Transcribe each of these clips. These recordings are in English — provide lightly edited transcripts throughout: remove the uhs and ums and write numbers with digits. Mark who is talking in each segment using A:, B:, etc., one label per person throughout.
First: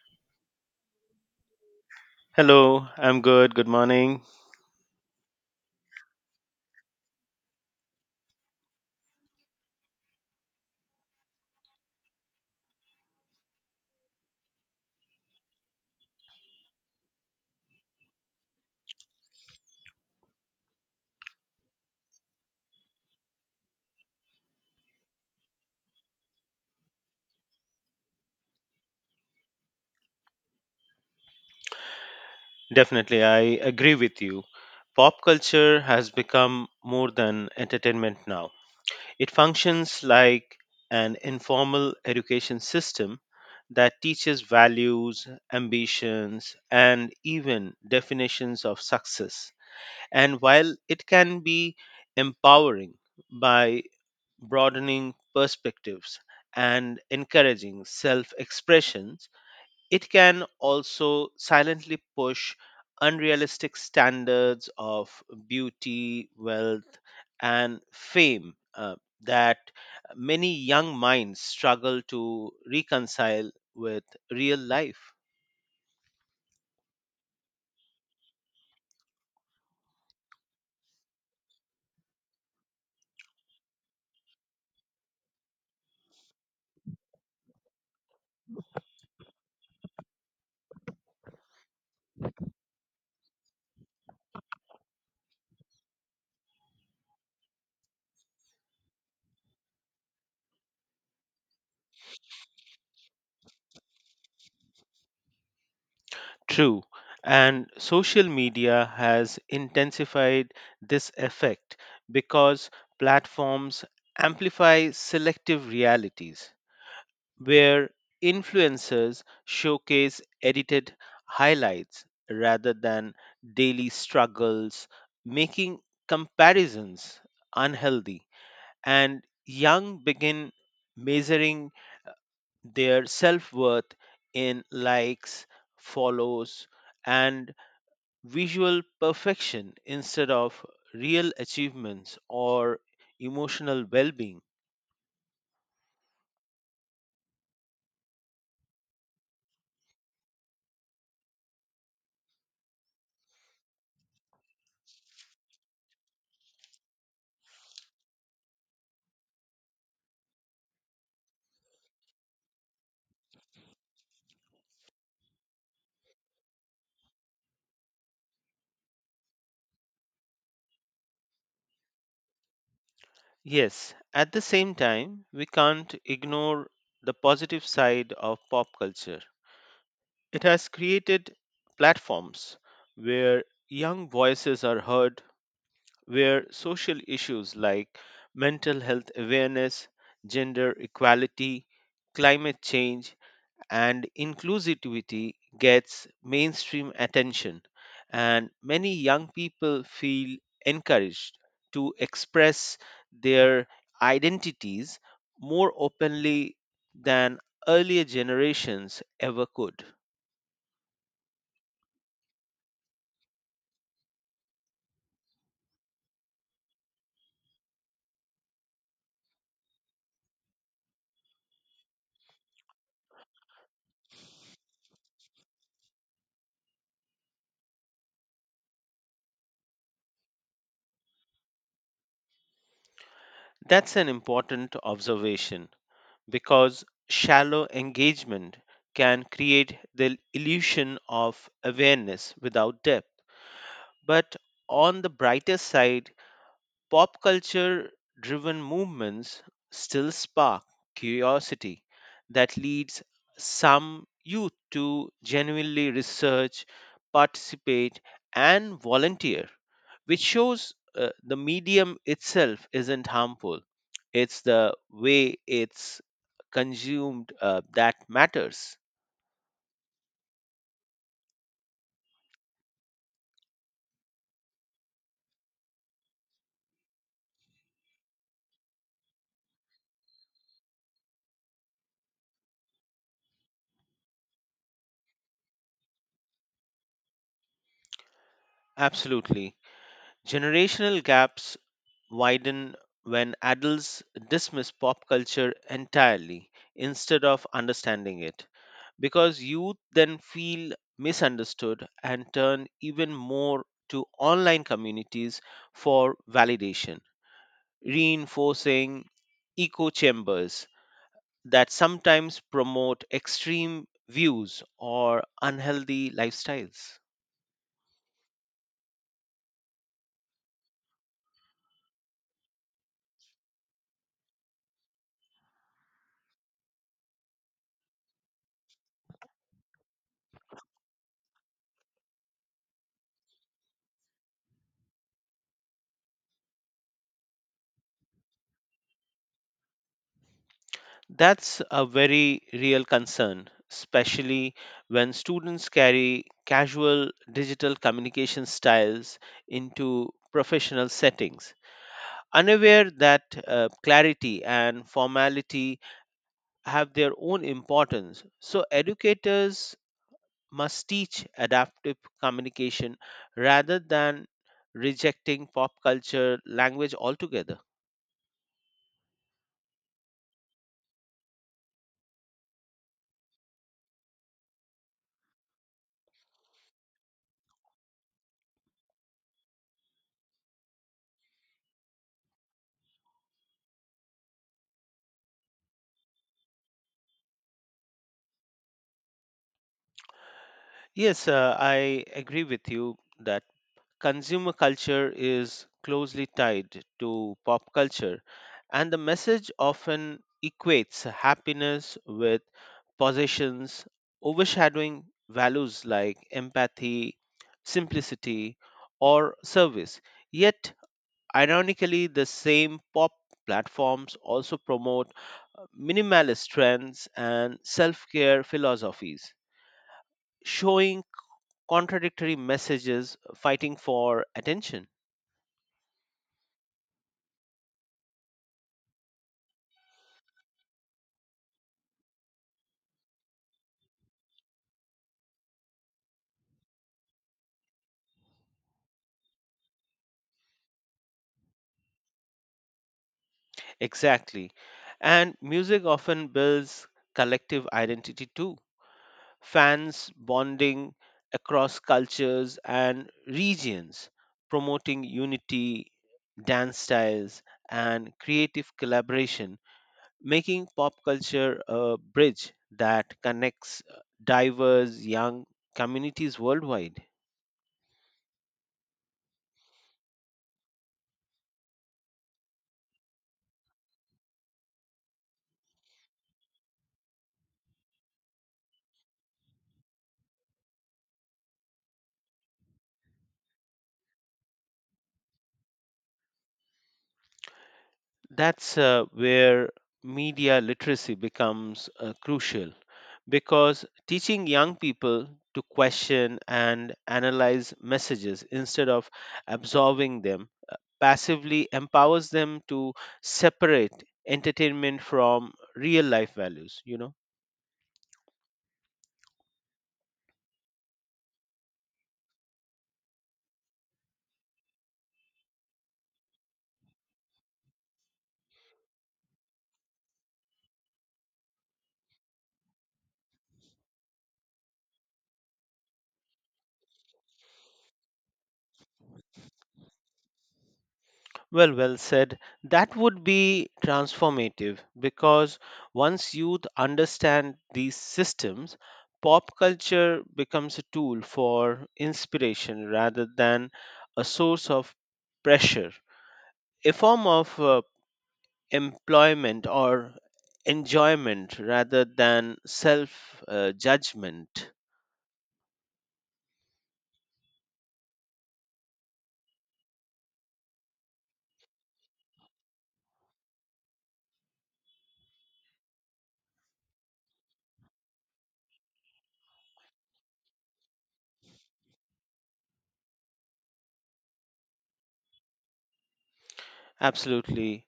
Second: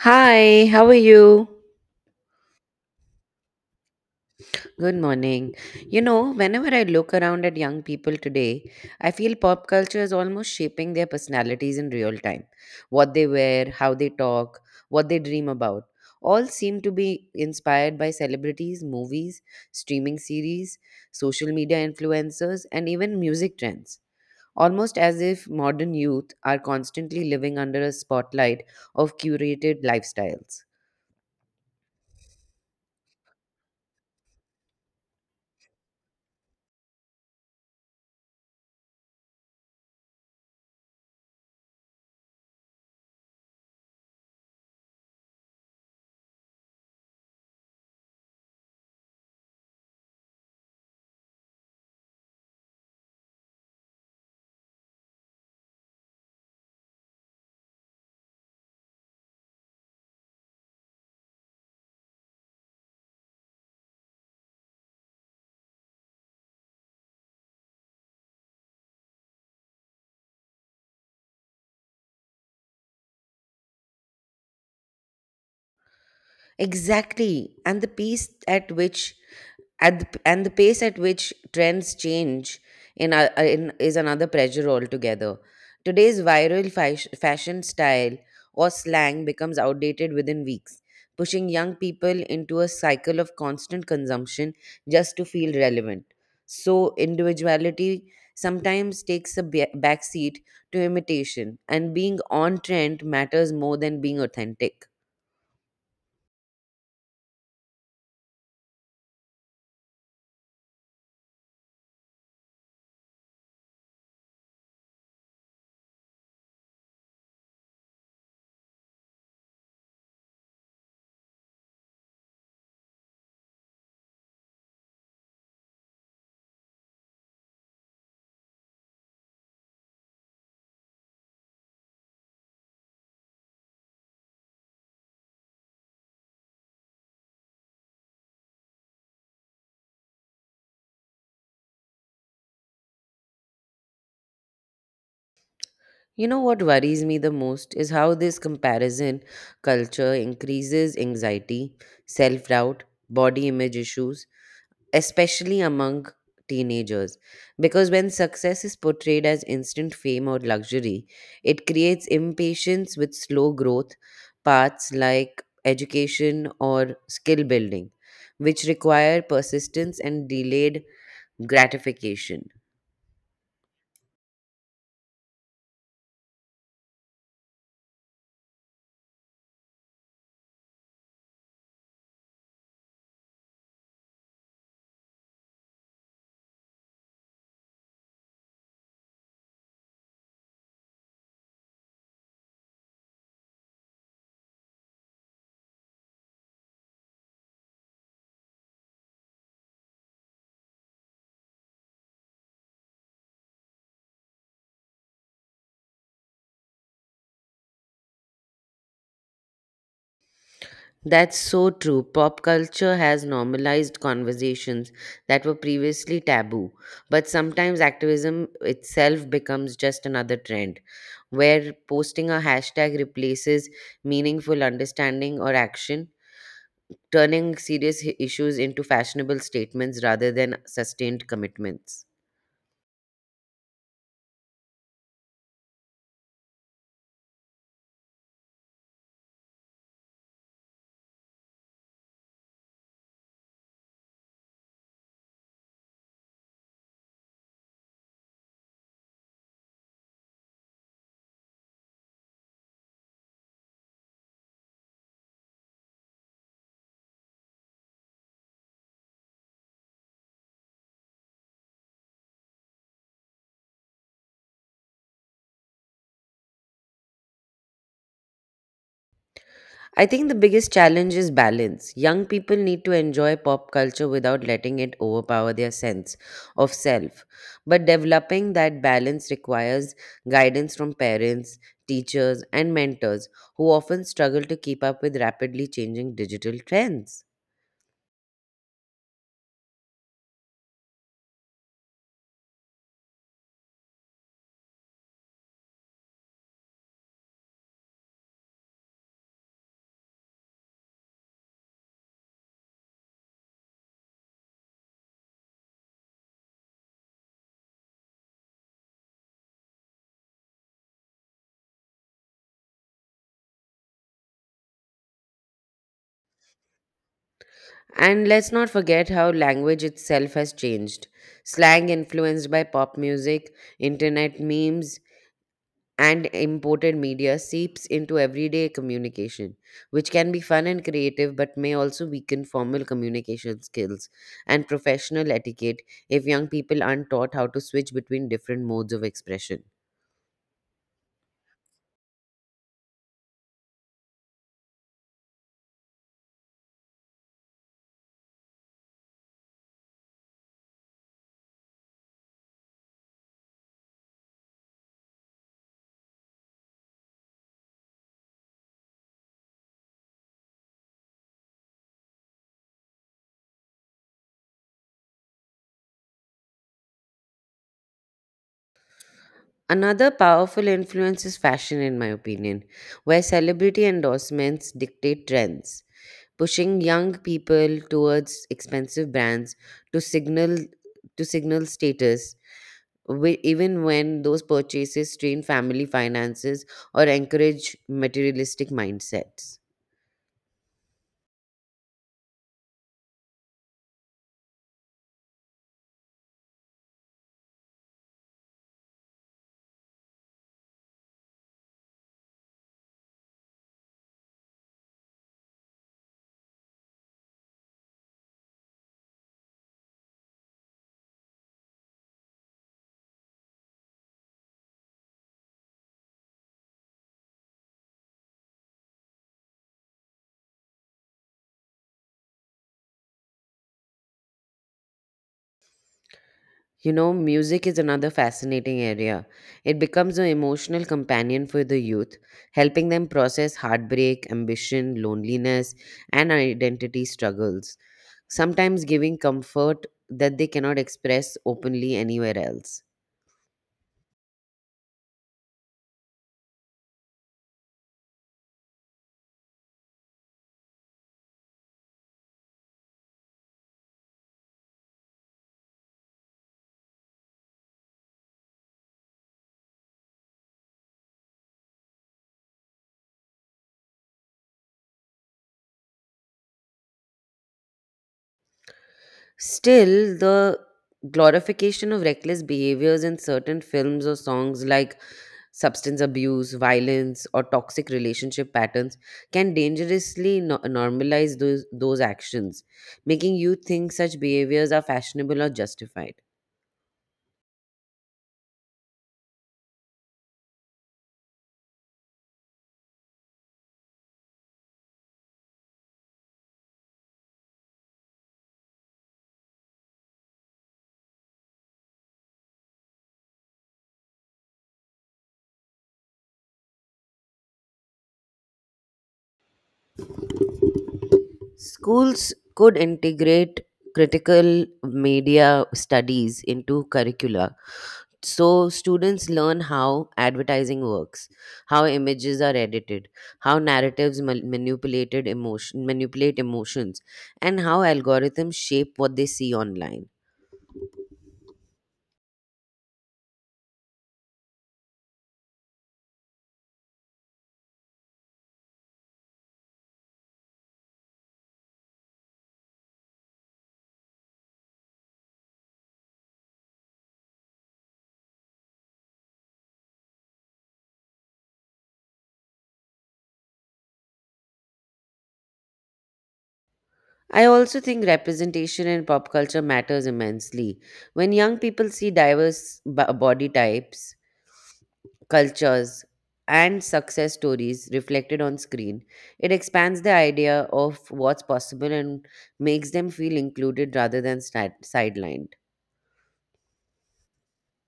A: Hi, how are you?
B: Hello, I'm good. Good morning.
A: Good morning. You know, whenever I look around at young people today, I feel pop culture is almost shaping their personalities in real time. What they wear, how they talk, what they dream about, all seem to be inspired by celebrities, movies, streaming series, social media influencers, and even music trends. Almost as if modern youth are constantly living under a spotlight of curated lifestyles.
B: Definitely, I agree with you. Pop culture has become more than entertainment now. It functions like an informal education system that teaches values, ambitions, and even definitions of success. And while it can be empowering by broadening perspectives and encouraging self expressions, it can also silently push unrealistic standards of beauty, wealth, and fame that many young minds struggle to reconcile with real life.
A: Exactly, and the pace at which at the, and the pace at which trends change in, a, in is another pressure altogether. Today's viral fashion style or slang becomes outdated within weeks, pushing young people into a cycle of constant consumption just to feel relevant. So individuality sometimes takes a backseat to imitation, and being on trend matters more than being authentic.
B: True. And social media has intensified this effect because platforms amplify selective realities, where influencers showcase edited highlights rather than daily struggles, making comparisons unhealthy. And young begin measuring their self worth in likes, follows, and visual perfection instead of real achievements or emotional well being.
A: You know what worries me the most is how this comparison culture increases anxiety, self doubt, body image issues, especially among teenagers. Because when success is portrayed as instant fame or luxury, it creates impatience with slow growth paths like education or skill building, which require persistence and delayed gratification.
B: Yes, at the same time, we can't ignore the positive side of pop culture. It has created platforms where young voices are heard, where social issues like mental health awareness, gender equality, climate change, and inclusivity gets mainstream attention, and many young people feel encouraged to express their identities more openly than earlier generations ever could.
A: That's so true. Pop culture has normalized conversations that were previously taboo, but sometimes activism itself becomes just another trend where posting a hashtag replaces meaningful understanding or action, turning serious issues into fashionable statements rather than sustained commitments.
B: That's an important observation because shallow engagement can create the illusion of awareness without depth. But on the brighter side, pop culture driven movements still spark curiosity that leads some youth to genuinely research, participate, and volunteer, which shows the medium itself isn't harmful. It's the way it's consumed that matters.
A: I think the biggest challenge is balance. Young people need to enjoy pop culture without letting it overpower their sense of self. But developing that balance requires guidance from parents, teachers, and mentors who often struggle to keep up with rapidly changing digital trends.
B: Absolutely. Generational gaps widen when adults dismiss pop culture entirely instead of understanding it because youth then feel misunderstood and turn even more to online communities for validation reinforcing echo chambers that sometimes promote extreme views or unhealthy lifestyles.
A: And let's not forget how language itself has changed. Slang influenced by pop music, internet memes, and imported media seeps into everyday communication, which can be fun and creative but may also weaken formal communication skills and professional etiquette if young people aren't taught how to switch between different modes of expression.
B: That's a very real concern, especially when students carry casual digital communication styles into professional settings, unaware that clarity and formality have their own importance. So, educators must teach adaptive communication rather than rejecting pop culture language altogether.
A: Another powerful influence is fashion, in my opinion, where celebrity endorsements dictate trends, pushing young people towards expensive brands to signal to signal status even when those purchases strain family finances or encourage materialistic mindsets.
B: Yes, I agree with you that consumer culture is closely tied to pop culture, and the message often equates happiness with possessions, overshadowing values like empathy, simplicity, or service. Yet, ironically, the same pop platforms also promote minimalist trends and self care philosophies, showing contradictory messages fighting for attention.
A: You know, music is another fascinating area. It becomes an emotional companion for the youth, helping them process heartbreak, ambition, loneliness, and identity struggles, sometimes giving comfort that they cannot express openly anywhere else.
B: Exactly. And music often builds collective identity too. Fans bonding across cultures and regions, promoting unity, dance styles, and creative collaboration, making pop culture a bridge that connects diverse young communities worldwide.
A: Still, the glorification of reckless behaviors in certain films or songs like substance abuse, violence, or toxic relationship patterns can dangerously normalize those actions, making youth think such behaviors are fashionable or justified.
B: That's where media literacy becomes crucial because teaching young people to question and analyze messages instead of absorbing them passively empowers them to separate entertainment from real life values, you know.
A: Schools could integrate critical media studies into curricula so students learn how advertising works, how images are edited, how narratives manipulate emotions, and how algorithms shape what they see online.
B: Well, well said. That would be transformative because once youth understand these systems, pop culture becomes a tool for inspiration rather than a source of pressure, a form of employment or enjoyment rather than self judgment.
A: I also think representation in pop culture matters immensely. When young people see diverse body types, cultures, and success stories reflected on screen, it expands the idea of what's possible and makes them feel included rather than sidelined.
B: Absolutely.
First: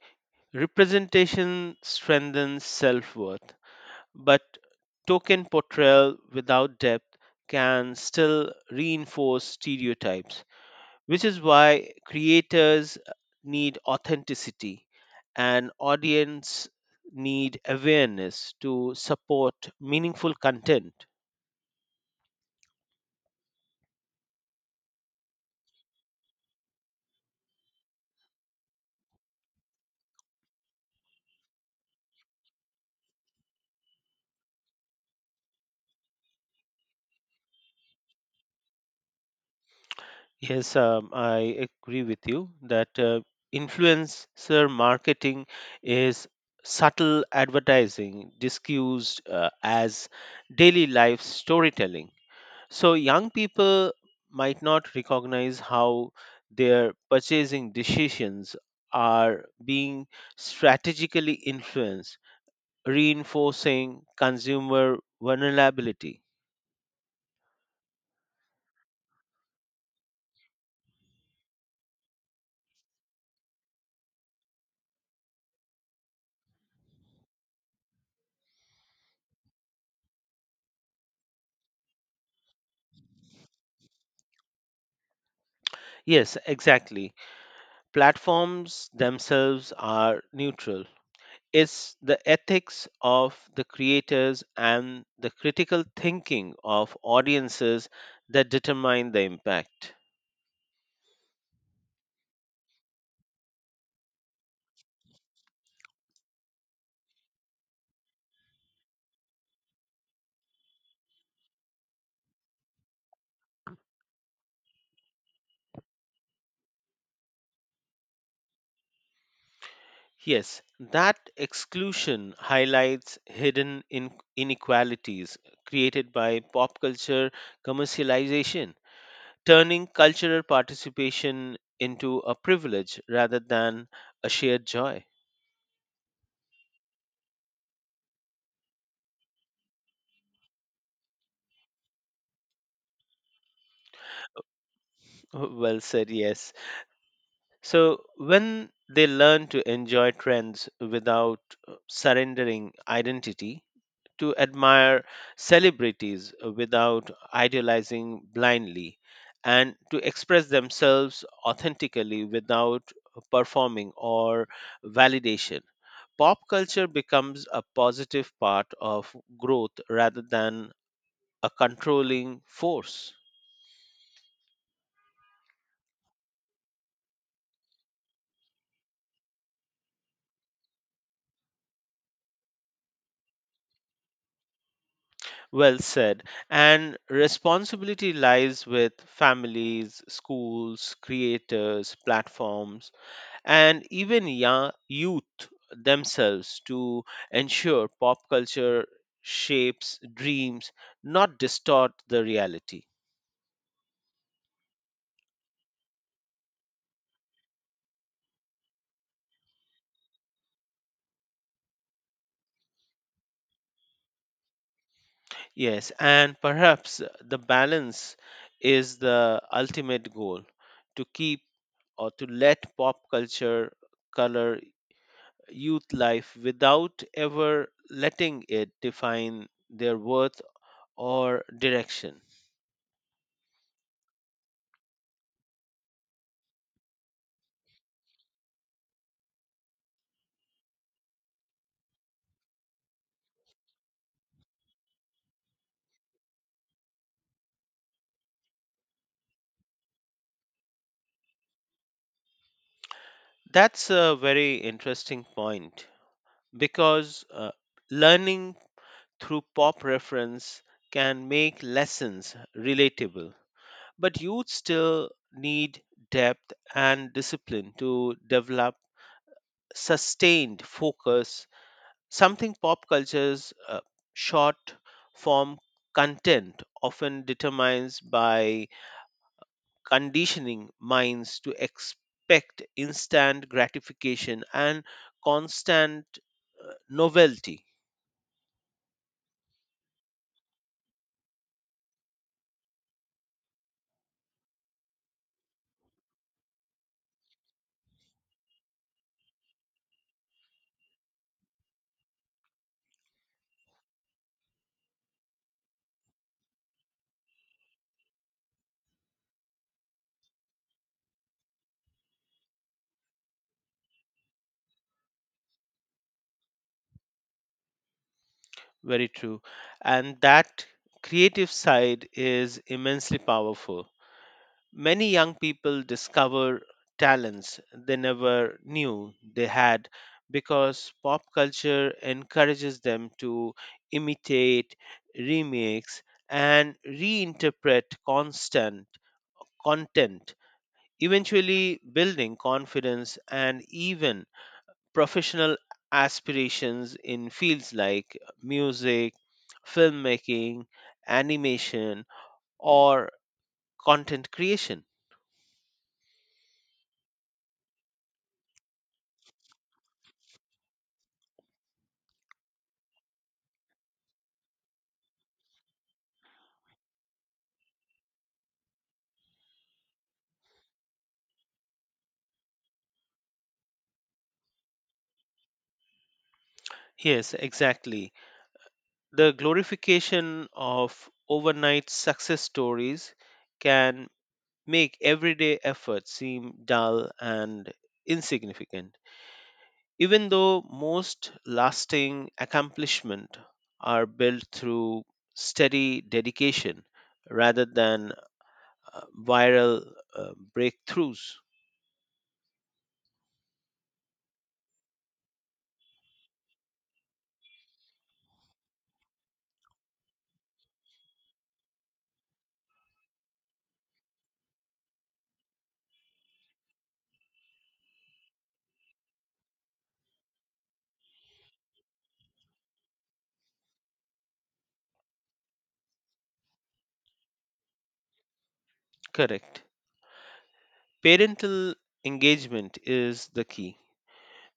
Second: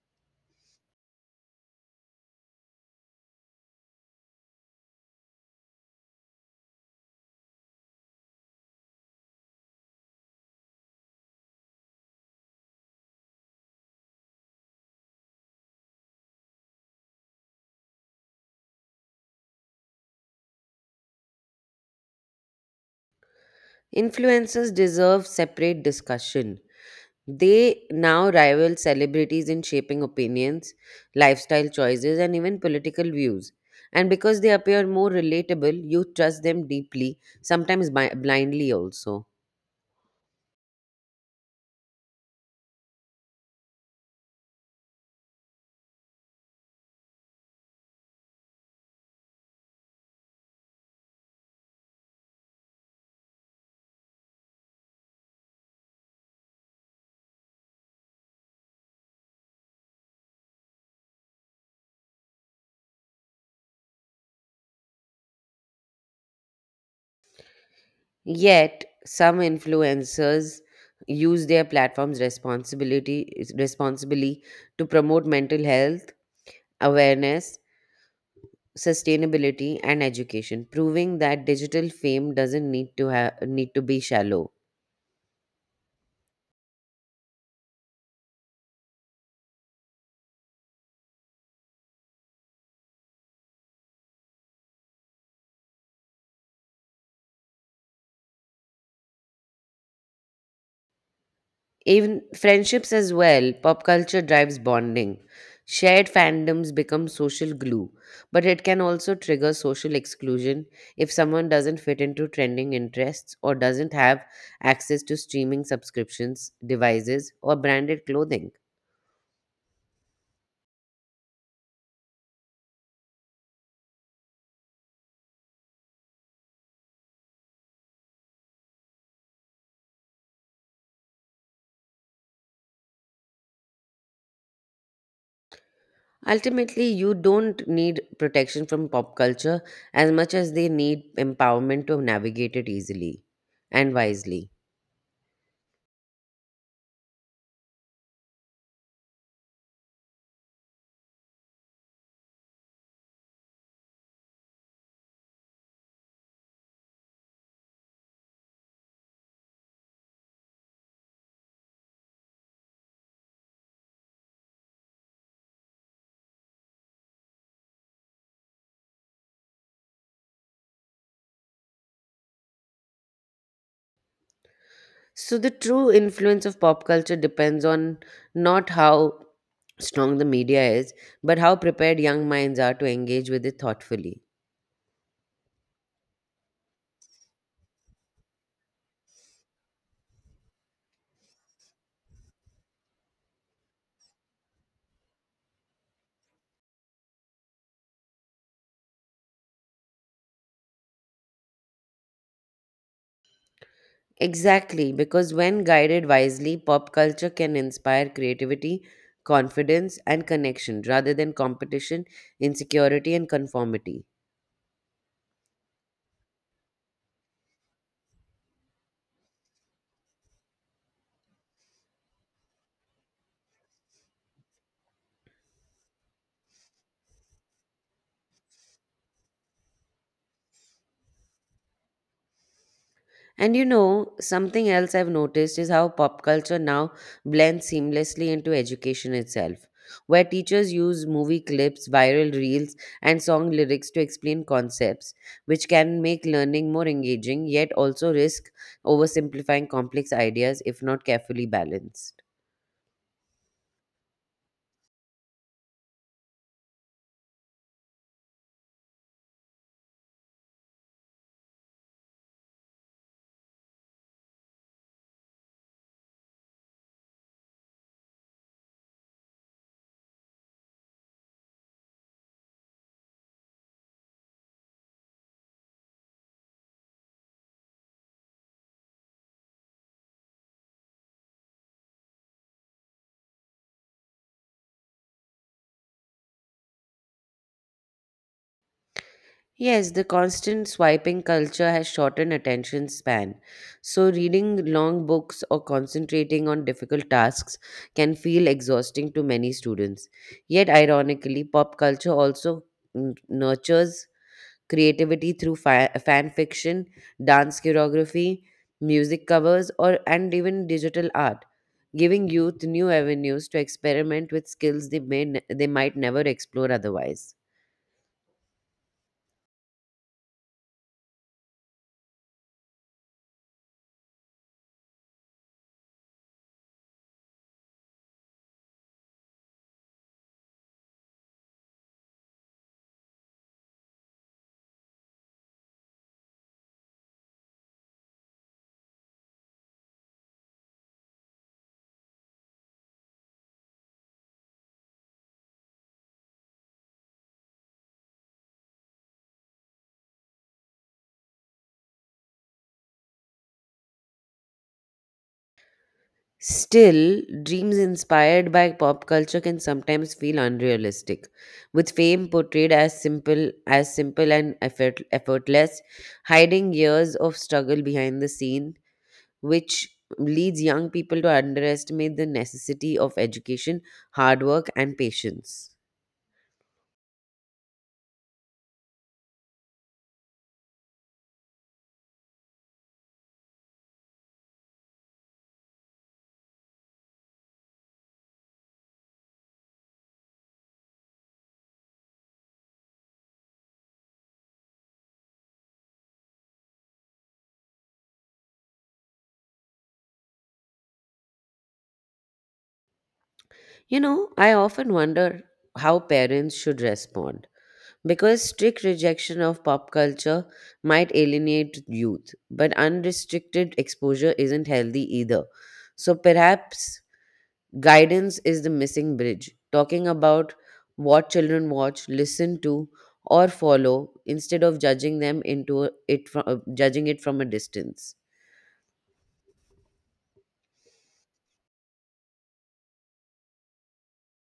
B: Representation strengthens self worth. But token portrayal without depth can still reinforce stereotypes, which is why creators need authenticity and audience need awareness to support meaningful content.
A: Influencers deserve separate discussion. They now rival celebrities in shaping opinions, lifestyle choices, and even political views. And because they appear more relatable, you trust them deeply, sometimes blindly also.
B: Yes, I agree with you that influencer marketing is subtle advertising disguised as daily life storytelling. So, young people might not recognize how their purchasing decisions are being strategically influenced, reinforcing consumer vulnerability.
A: Yet, some influencers use their platforms responsibility responsibly to promote mental health awareness, sustainability, and education, proving that digital fame doesn't need to have need to be shallow.
B: Yes, exactly. Platforms themselves are neutral. It's the ethics of the creators and the critical thinking of audiences that determine the impact.
A: Even friendships as well, pop culture drives bonding. Shared fandoms become social glue, but it can also trigger social exclusion if someone doesn't fit into trending interests or doesn't have access to streaming subscriptions, devices, or branded clothing.
B: Yes, that exclusion highlights hidden inequalities created by pop culture commercialization, turning cultural participation into a privilege rather than a shared joy.
A: Ultimately, you don't need protection from pop culture as much as they need empowerment to navigate it easily and wisely.
B: Well said, yes. So, when they learn to enjoy trends without surrendering identity, to admire celebrities without idealizing blindly and to express themselves authentically without performing or validation. Pop culture becomes a positive part of growth rather than a controlling force.
A: So the true influence of pop culture depends on not how strong the media is, but how prepared young minds are to engage with it thoughtfully.
B: Well said. And responsibility lies with families, schools, creators, platforms, and even youth themselves to ensure pop culture shapes dreams, not distort the reality.
A: Exactly, because when guided wisely, pop culture can inspire creativity, confidence, and connection rather than competition, insecurity, and conformity.
B: Yes, and perhaps the balance is the ultimate goal to keep or to let pop culture color youth life without ever letting it define their worth or direction.
A: And you know, something else I've noticed is how pop culture now blends seamlessly into education itself, where teachers use movie clips, viral reels, and song lyrics to explain concepts, which can make learning more engaging yet also risk oversimplifying complex ideas if not carefully balanced.
B: That's a very interesting point because learning through pop reference can make lessons relatable, but youth still need depth and discipline to develop sustained focus, something pop culture's short form content often determines by conditioning minds to expect instant gratification and constant novelty.
A: Yes, the constant swiping culture has shortened attention span. So, reading long books or concentrating on difficult tasks can feel exhausting to many students. Yet, ironically, pop culture also nurtures creativity through fan fiction, dance choreography, music covers, or and even digital art, giving youth new avenues to experiment with skills they might never explore otherwise.
B: Very true. And that creative side is immensely powerful. Many young people discover talents they never knew they had because pop culture encourages them to imitate, remix, and reinterpret constant content eventually building confidence and even professional aspirations in fields like music, filmmaking, animation, or content creation.
A: Still, dreams inspired by pop culture can sometimes feel unrealistic, with fame portrayed as simple and effortless, hiding years of struggle behind the scene, which leads young people to underestimate the necessity of education, hard work, and patience.
B: Yes, exactly. The glorification of overnight success stories can make everyday effort seem dull and insignificant. Even though most lasting accomplishment are built through steady dedication rather than viral uh, breakthroughs.
A: You know, I often wonder how parents should respond. Because strict rejection of pop culture might alienate youth, but unrestricted exposure isn't healthy either. So perhaps guidance is the missing bridge, talking about what children watch, listen to, or follow instead of judging it from a distance.
B: Correct. Parental engagement is the key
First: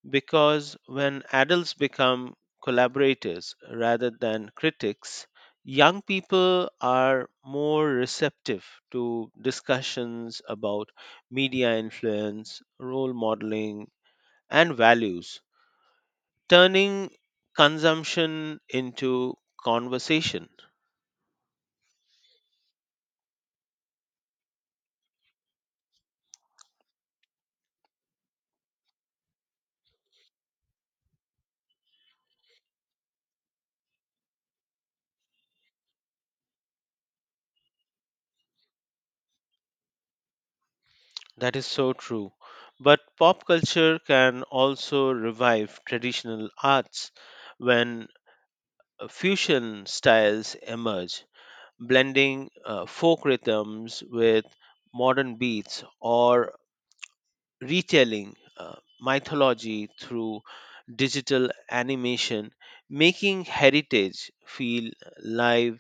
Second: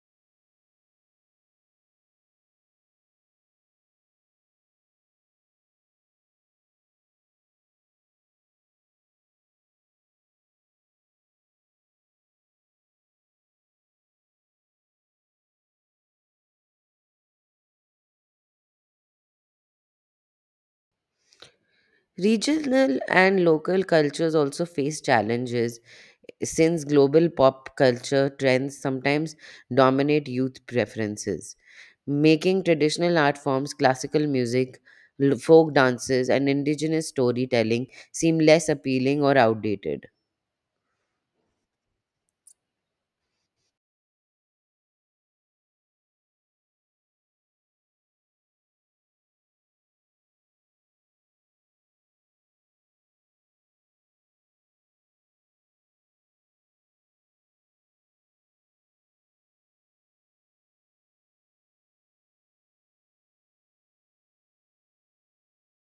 B: because when adults become collaborators rather than critics, young people are more receptive to discussions about media influence, role modeling, and values, turning consumption into conversation.
A: Regional and local cultures also face challenges since global pop culture trends sometimes dominate youth preferences, making traditional art forms, classical music, folk dances, and indigenous storytelling seem less appealing or outdated.
B: That is so true. But pop culture can also revive traditional arts when fusion styles emerge, blending folk rhythms with modern beats or retelling mythology through digital animation, making heritage feel live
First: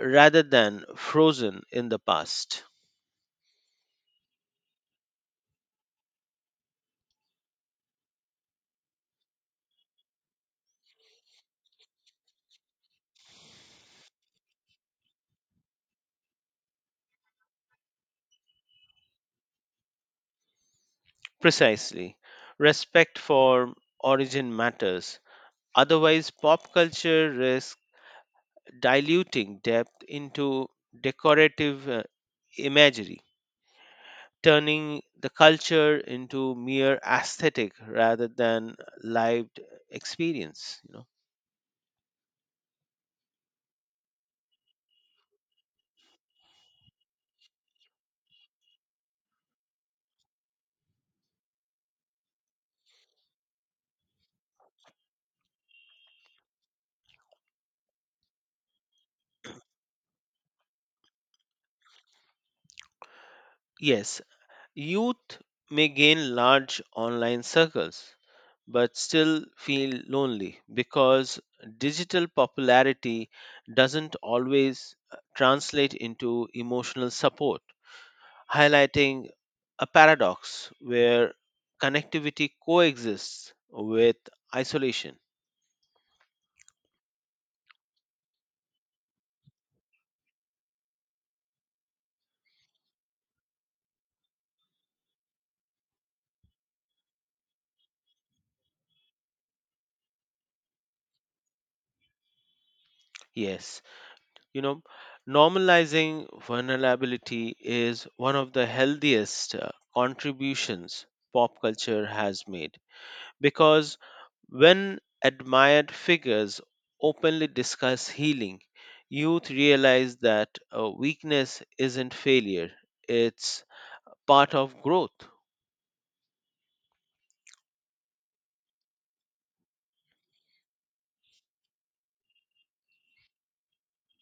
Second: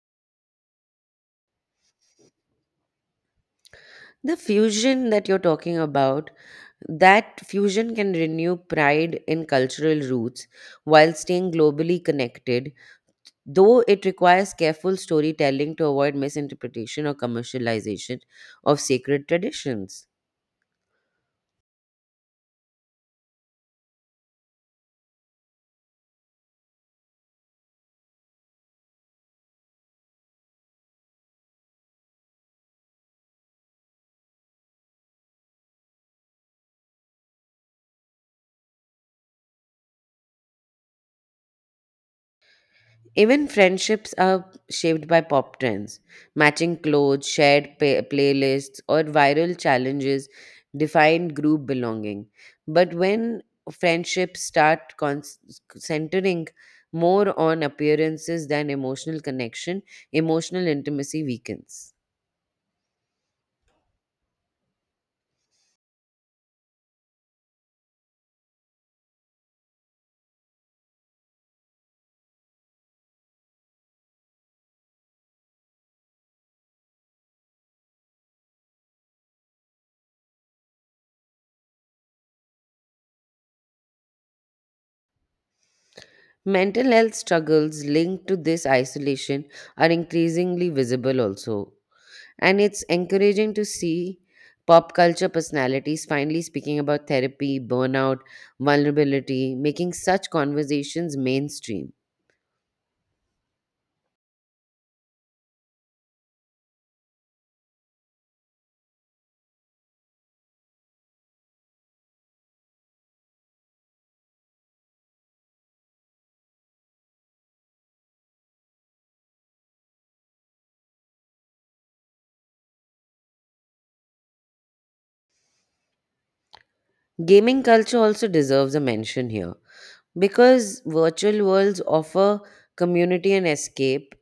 B: rather than frozen in the past.
A: The fusion that you're talking about, that fusion can renew pride in cultural roots while staying globally connected, though it requires careful storytelling to avoid misinterpretation or commercialization of sacred traditions.
B: Precisely. Respect for origin matters. Otherwise, pop culture risks diluting depth into decorative imagery, turning the culture into mere aesthetic rather than lived experience. You know?
A: Even friendships are shaped by pop trends. Matching clothes, shared playlists, or viral challenges define group belonging. But when friendships start centering more on appearances than emotional connection, emotional intimacy weakens.
B: Yes, youth may gain large online circles, but still feel lonely because digital popularity doesn't always translate into emotional support, highlighting a paradox where connectivity coexists with isolation.
A: Mental health struggles linked to this isolation are increasingly visible also. And it's encouraging to see pop culture personalities finally speaking about therapy, burnout, vulnerability, making such conversations mainstream.
B: Yes, you know, normalizing vulnerability is one of the healthiest contributions pop culture has made because when admired figures openly discuss healing, youth realize that weakness isn't failure, it's part of growth.
A: Gaming culture also deserves a mention here because virtual worlds offer community and escape,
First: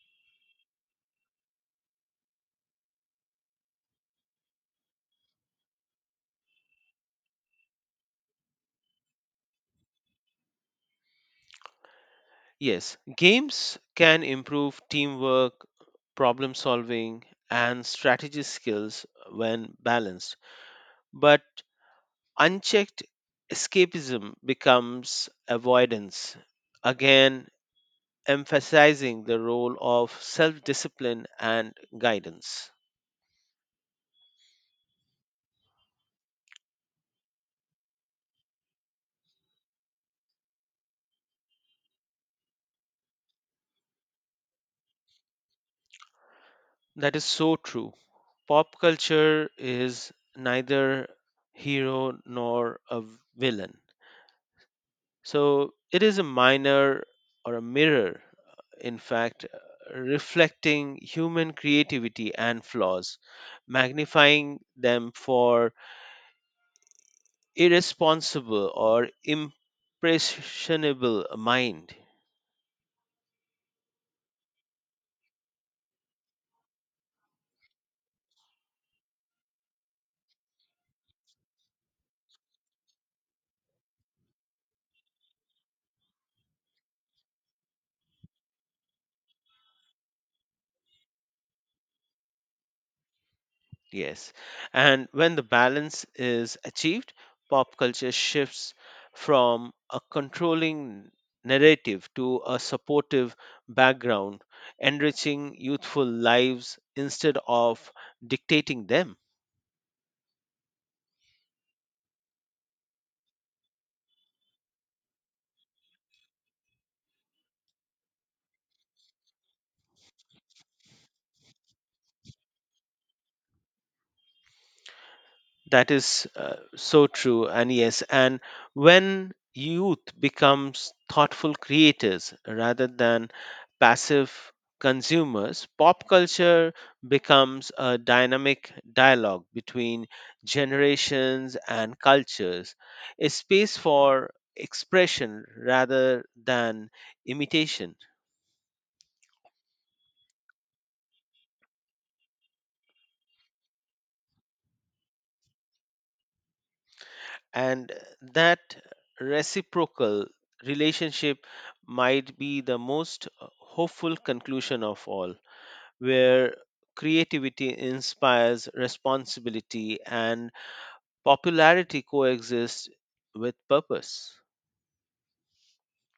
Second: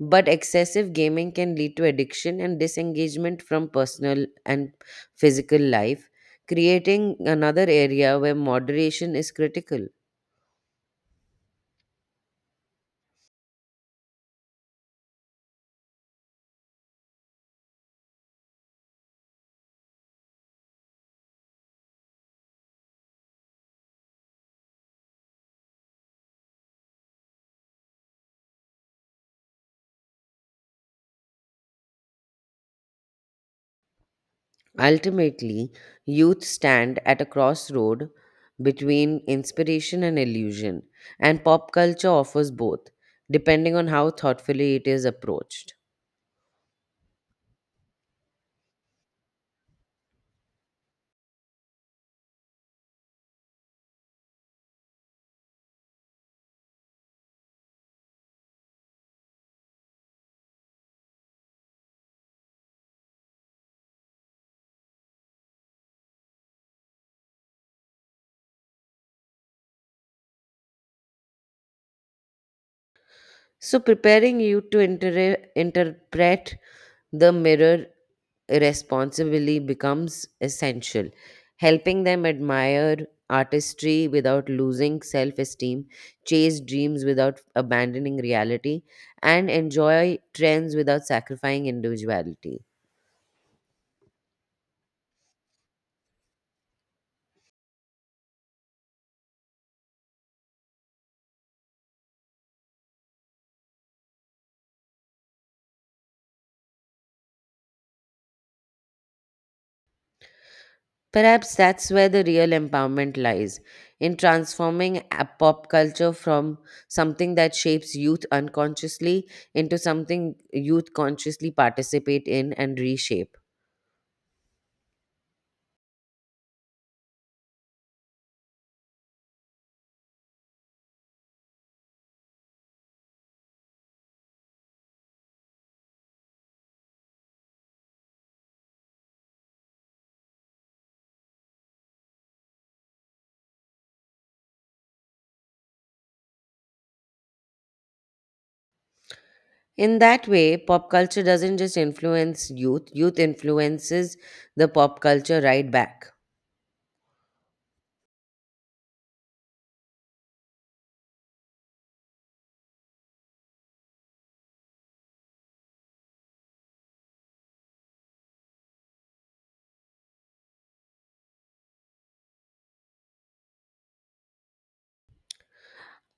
A: but excessive gaming can lead to addiction and disengagement from personal and physical life, creating another area where moderation is critical.
B: Yes, games can improve teamwork, problem solving, and strategy skills when balanced, but unchecked escapism becomes avoidance, again emphasizing the role of self discipline and guidance.
A: Ultimately, youth stand at a crossroad between inspiration and illusion, and pop culture offers both, depending on how thoughtfully it is approached.
B: That is so true. Pop culture is neither hero nor a villain. So it is a minor or a mirror, in fact, reflecting human creativity and flaws, magnifying them for irresponsible or impressionable mind.
A: So, preparing you to interpret the mirror responsibly becomes essential, helping them admire artistry without losing self esteem, chase dreams without abandoning reality, and enjoy trends without sacrificing individuality.
B: Yes. And when the balance is achieved, pop culture shifts from a controlling narrative to a supportive background, enriching youthful lives instead of dictating them.
A: Perhaps that's where the real empowerment lies in transforming a pop culture from something that shapes youth unconsciously into something youth consciously participate in and reshape.
B: That is so true, and yes, and when youth becomes thoughtful creators rather than passive consumers, pop culture becomes a dynamic dialogue between generations and cultures, a space for expression rather than imitation.
A: In that way, pop culture doesn't just influence youth, youth influences the pop culture right back.
B: And that reciprocal relationship might be the most hopeful conclusion of all where creativity inspires responsibility and popularity coexist with purpose.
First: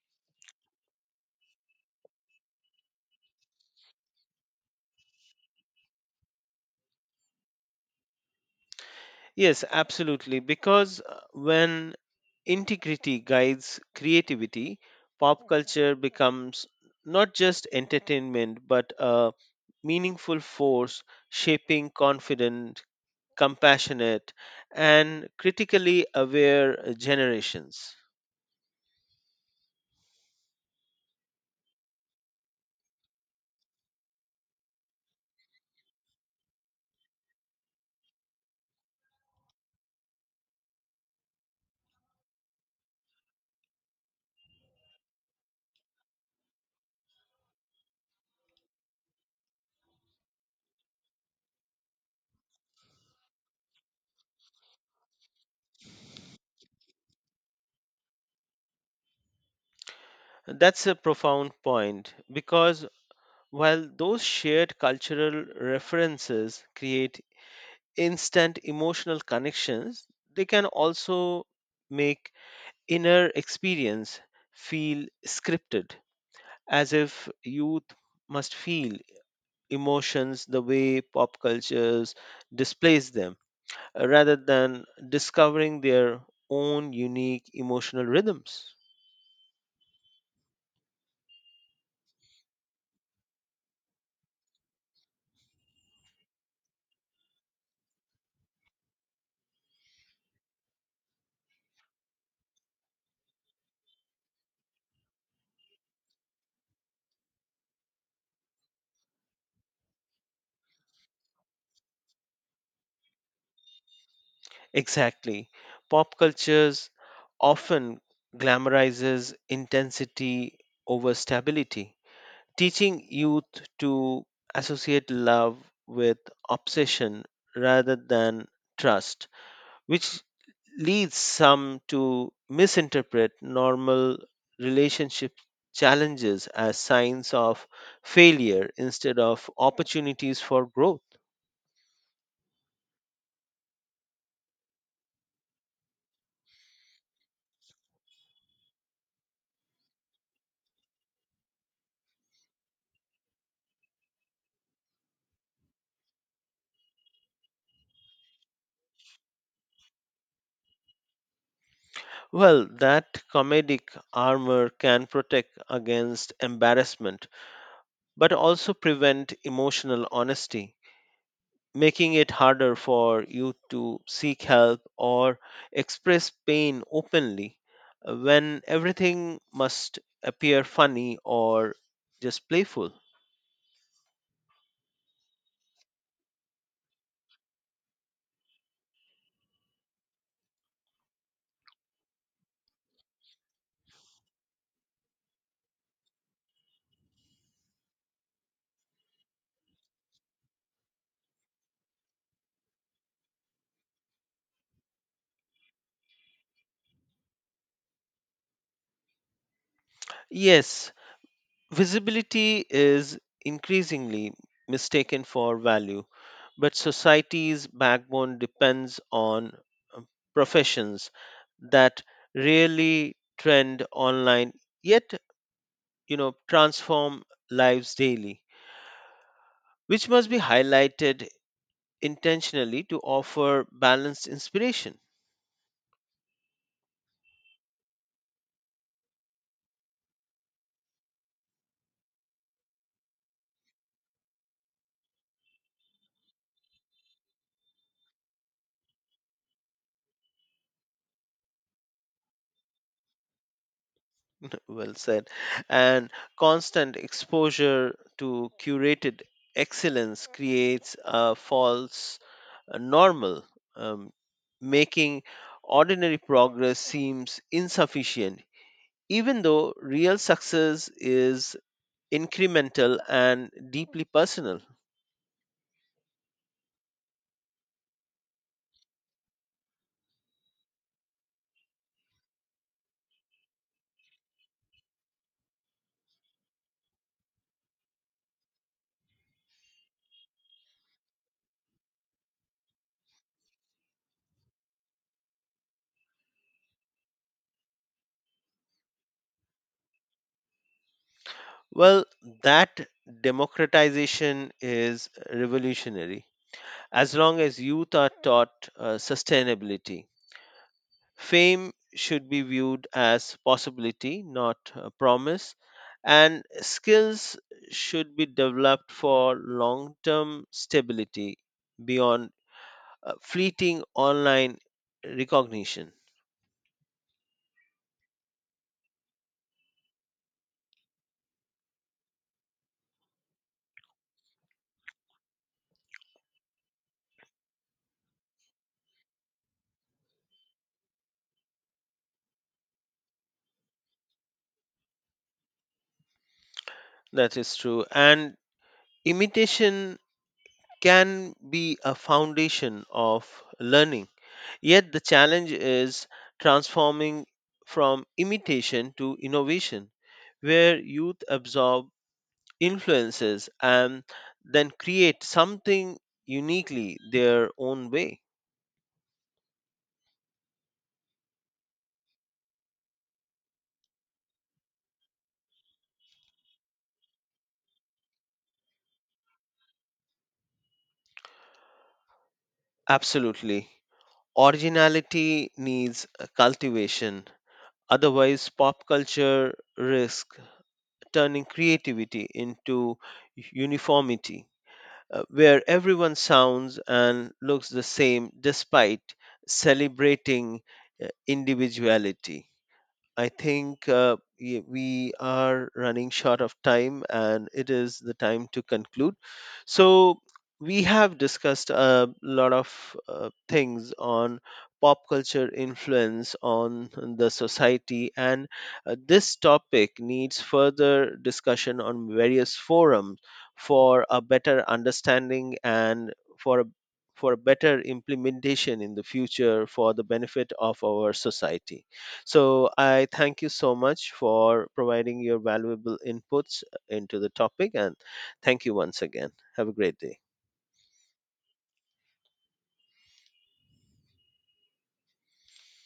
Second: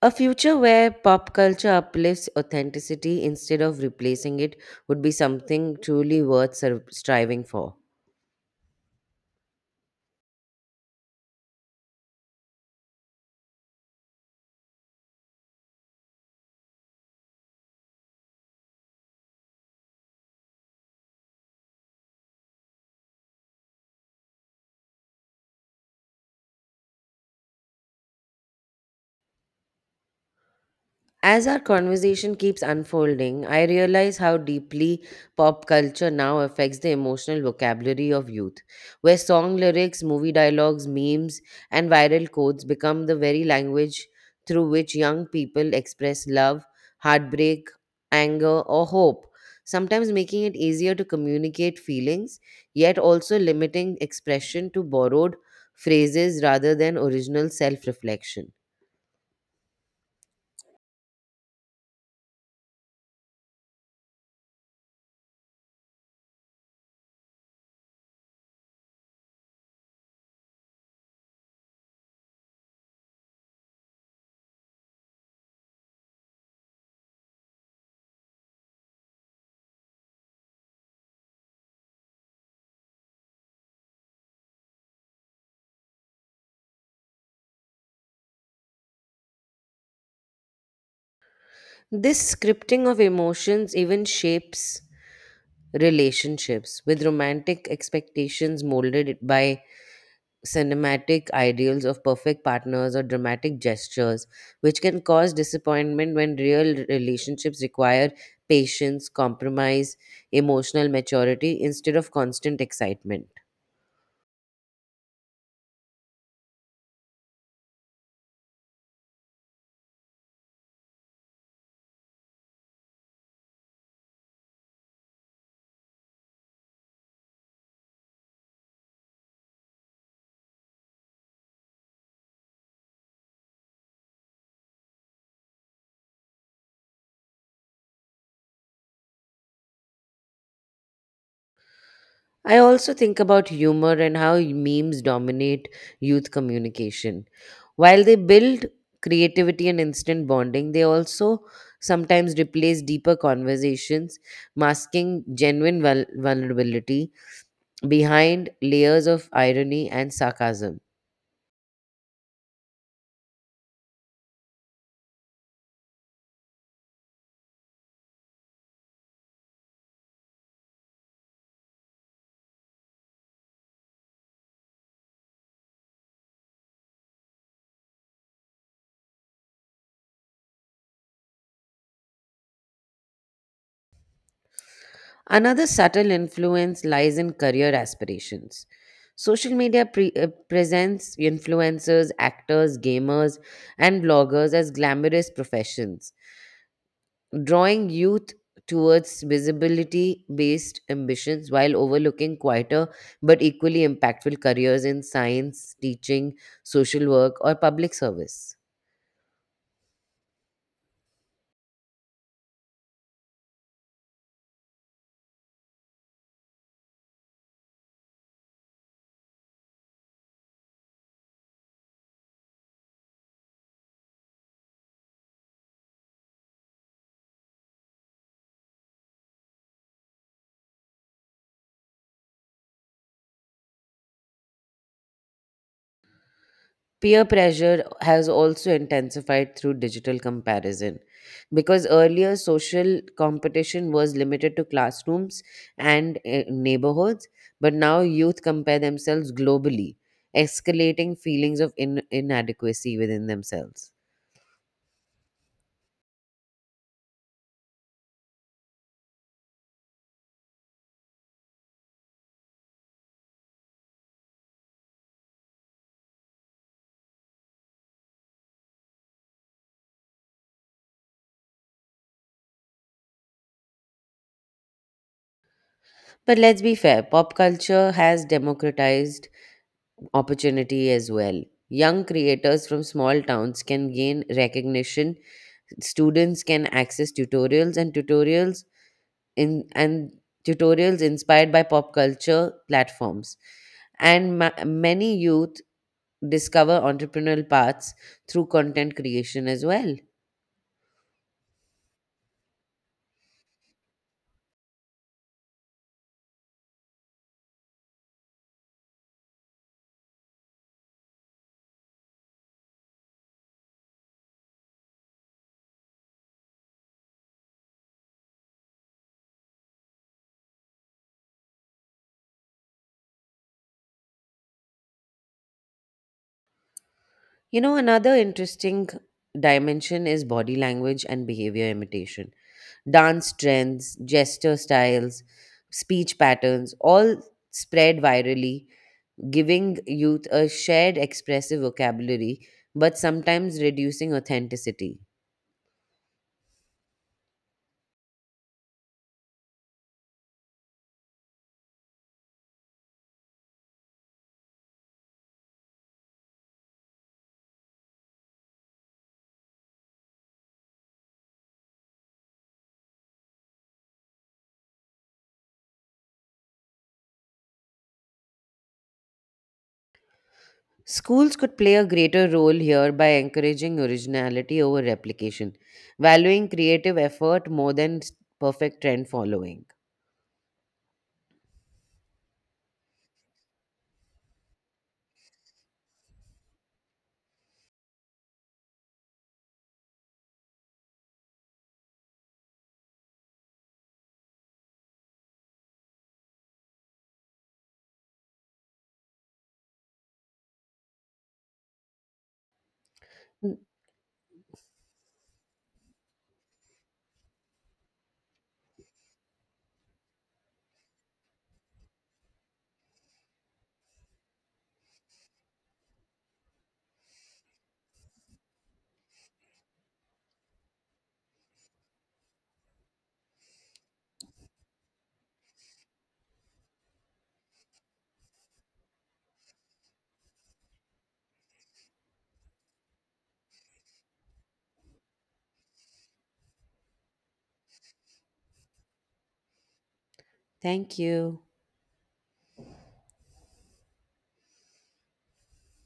A: A future where pop culture uplifts authenticity instead of replacing it would be something truly worth striving for.
B: Yes, absolutely, because when integrity guides creativity pop culture becomes not just entertainment but a meaningful force shaping confidence compassionate, and critically aware generations.
A: As our conversation keeps unfolding, I realize how deeply pop culture now affects the emotional vocabulary of youth, where song lyrics, movie dialogues, memes, and viral quotes become the very language through which young people express love, heartbreak, anger, or hope, sometimes making it easier to communicate feelings, yet also limiting expression to borrowed phrases rather than original self reflection.
B: That's a profound point because while those shared cultural references create instant emotional connections, they can also make inner experience feel scripted, as if youth must feel emotions the way pop cultures displays them rather than discovering their own unique emotional rhythms.
A: This scripting of emotions even shapes relationships, with romantic expectations molded by cinematic ideals of perfect partners or dramatic gestures, which can cause disappointment when real relationships require patience, compromise, emotional maturity instead of constant excitement.
B: Exactly. Pop cultures often glamorizes intensity over stability, teaching youth to associate love with obsession rather than trust, which leads some to misinterpret normal relationship challenges as signs of failure instead of opportunities for growth.
A: I also think about humor and how memes dominate youth communication. While they build creativity and instant bonding, they also sometimes replace deeper conversations, masking genuine vulnerability behind layers of irony and sarcasm.
B: Well, that comedic armor can protect against embarrassment but also prevent emotional honesty making it harder for you to seek help or express pain openly when everything must appear funny or just playful.
A: Another subtle influence lies in career aspirations. Social media presents influencers, actors, gamers, and bloggers as glamorous professions drawing youth towards visibility based ambitions while overlooking quieter but equally impactful careers in science, teaching, social work, or public service.
B: Yes, visibility is increasingly mistaken for value, but society's backbone depends on uh, professions that really trend online yet you know transform lives daily which must be highlighted intentionally to offer balanced inspiration.
A: Peer pressure has also intensified through digital comparison because earlier social competition was limited to classrooms and neighborhoods, but now youth compare themselves globally, escalating feelings of inadequacy within themselves.
B: Well said. And constant exposure to curated excellence creates a false normal, um, making ordinary progress seems insufficient even though real success is incremental and deeply personal.
A: But let's be fair, pop culture has democratized opportunity as well. Young creators from small towns can gain recognition. Students can access tutorials and tutorials in and tutorials inspired by pop culture platforms. And many youth discover entrepreneurial paths through content creation as well.
B: Well, that democratization is revolutionary as long as youth are taught sustainability. Fame should be viewed as possibility, not a promise, and skills should be developed for long term stability beyond fleeting online recognition.
A: You know, another interesting dimension is body language and behavior imitation. Dance trends, gesture styles, speech patterns all spread virally, giving youth a shared expressive vocabulary, but sometimes reducing authenticity.
B: That is true. And imitation can be a foundation of learning. Yet the challenge is transforming from imitation to innovation, where youth absorb influences and then create something uniquely their own way.
A: Schools could play a greater role here by encouraging originality over replication, valuing creative effort more than perfect trend following.
B: Absolutely. Originality needs a cultivation. Otherwise, pop culture risks turning creativity into uniformity, where everyone sounds and looks the same despite celebrating individuality. I think we are running short of time and it is the time to conclude. So, we have discussed a lot of things on pop culture influence on the society, and this topic needs further discussion on various forums for a better understanding and for a for a better implementation in the future for the benefit of our society. So I thank you so much for providing your valuable inputs into the topic and thank you once again. Have a great day.
A: Thank you.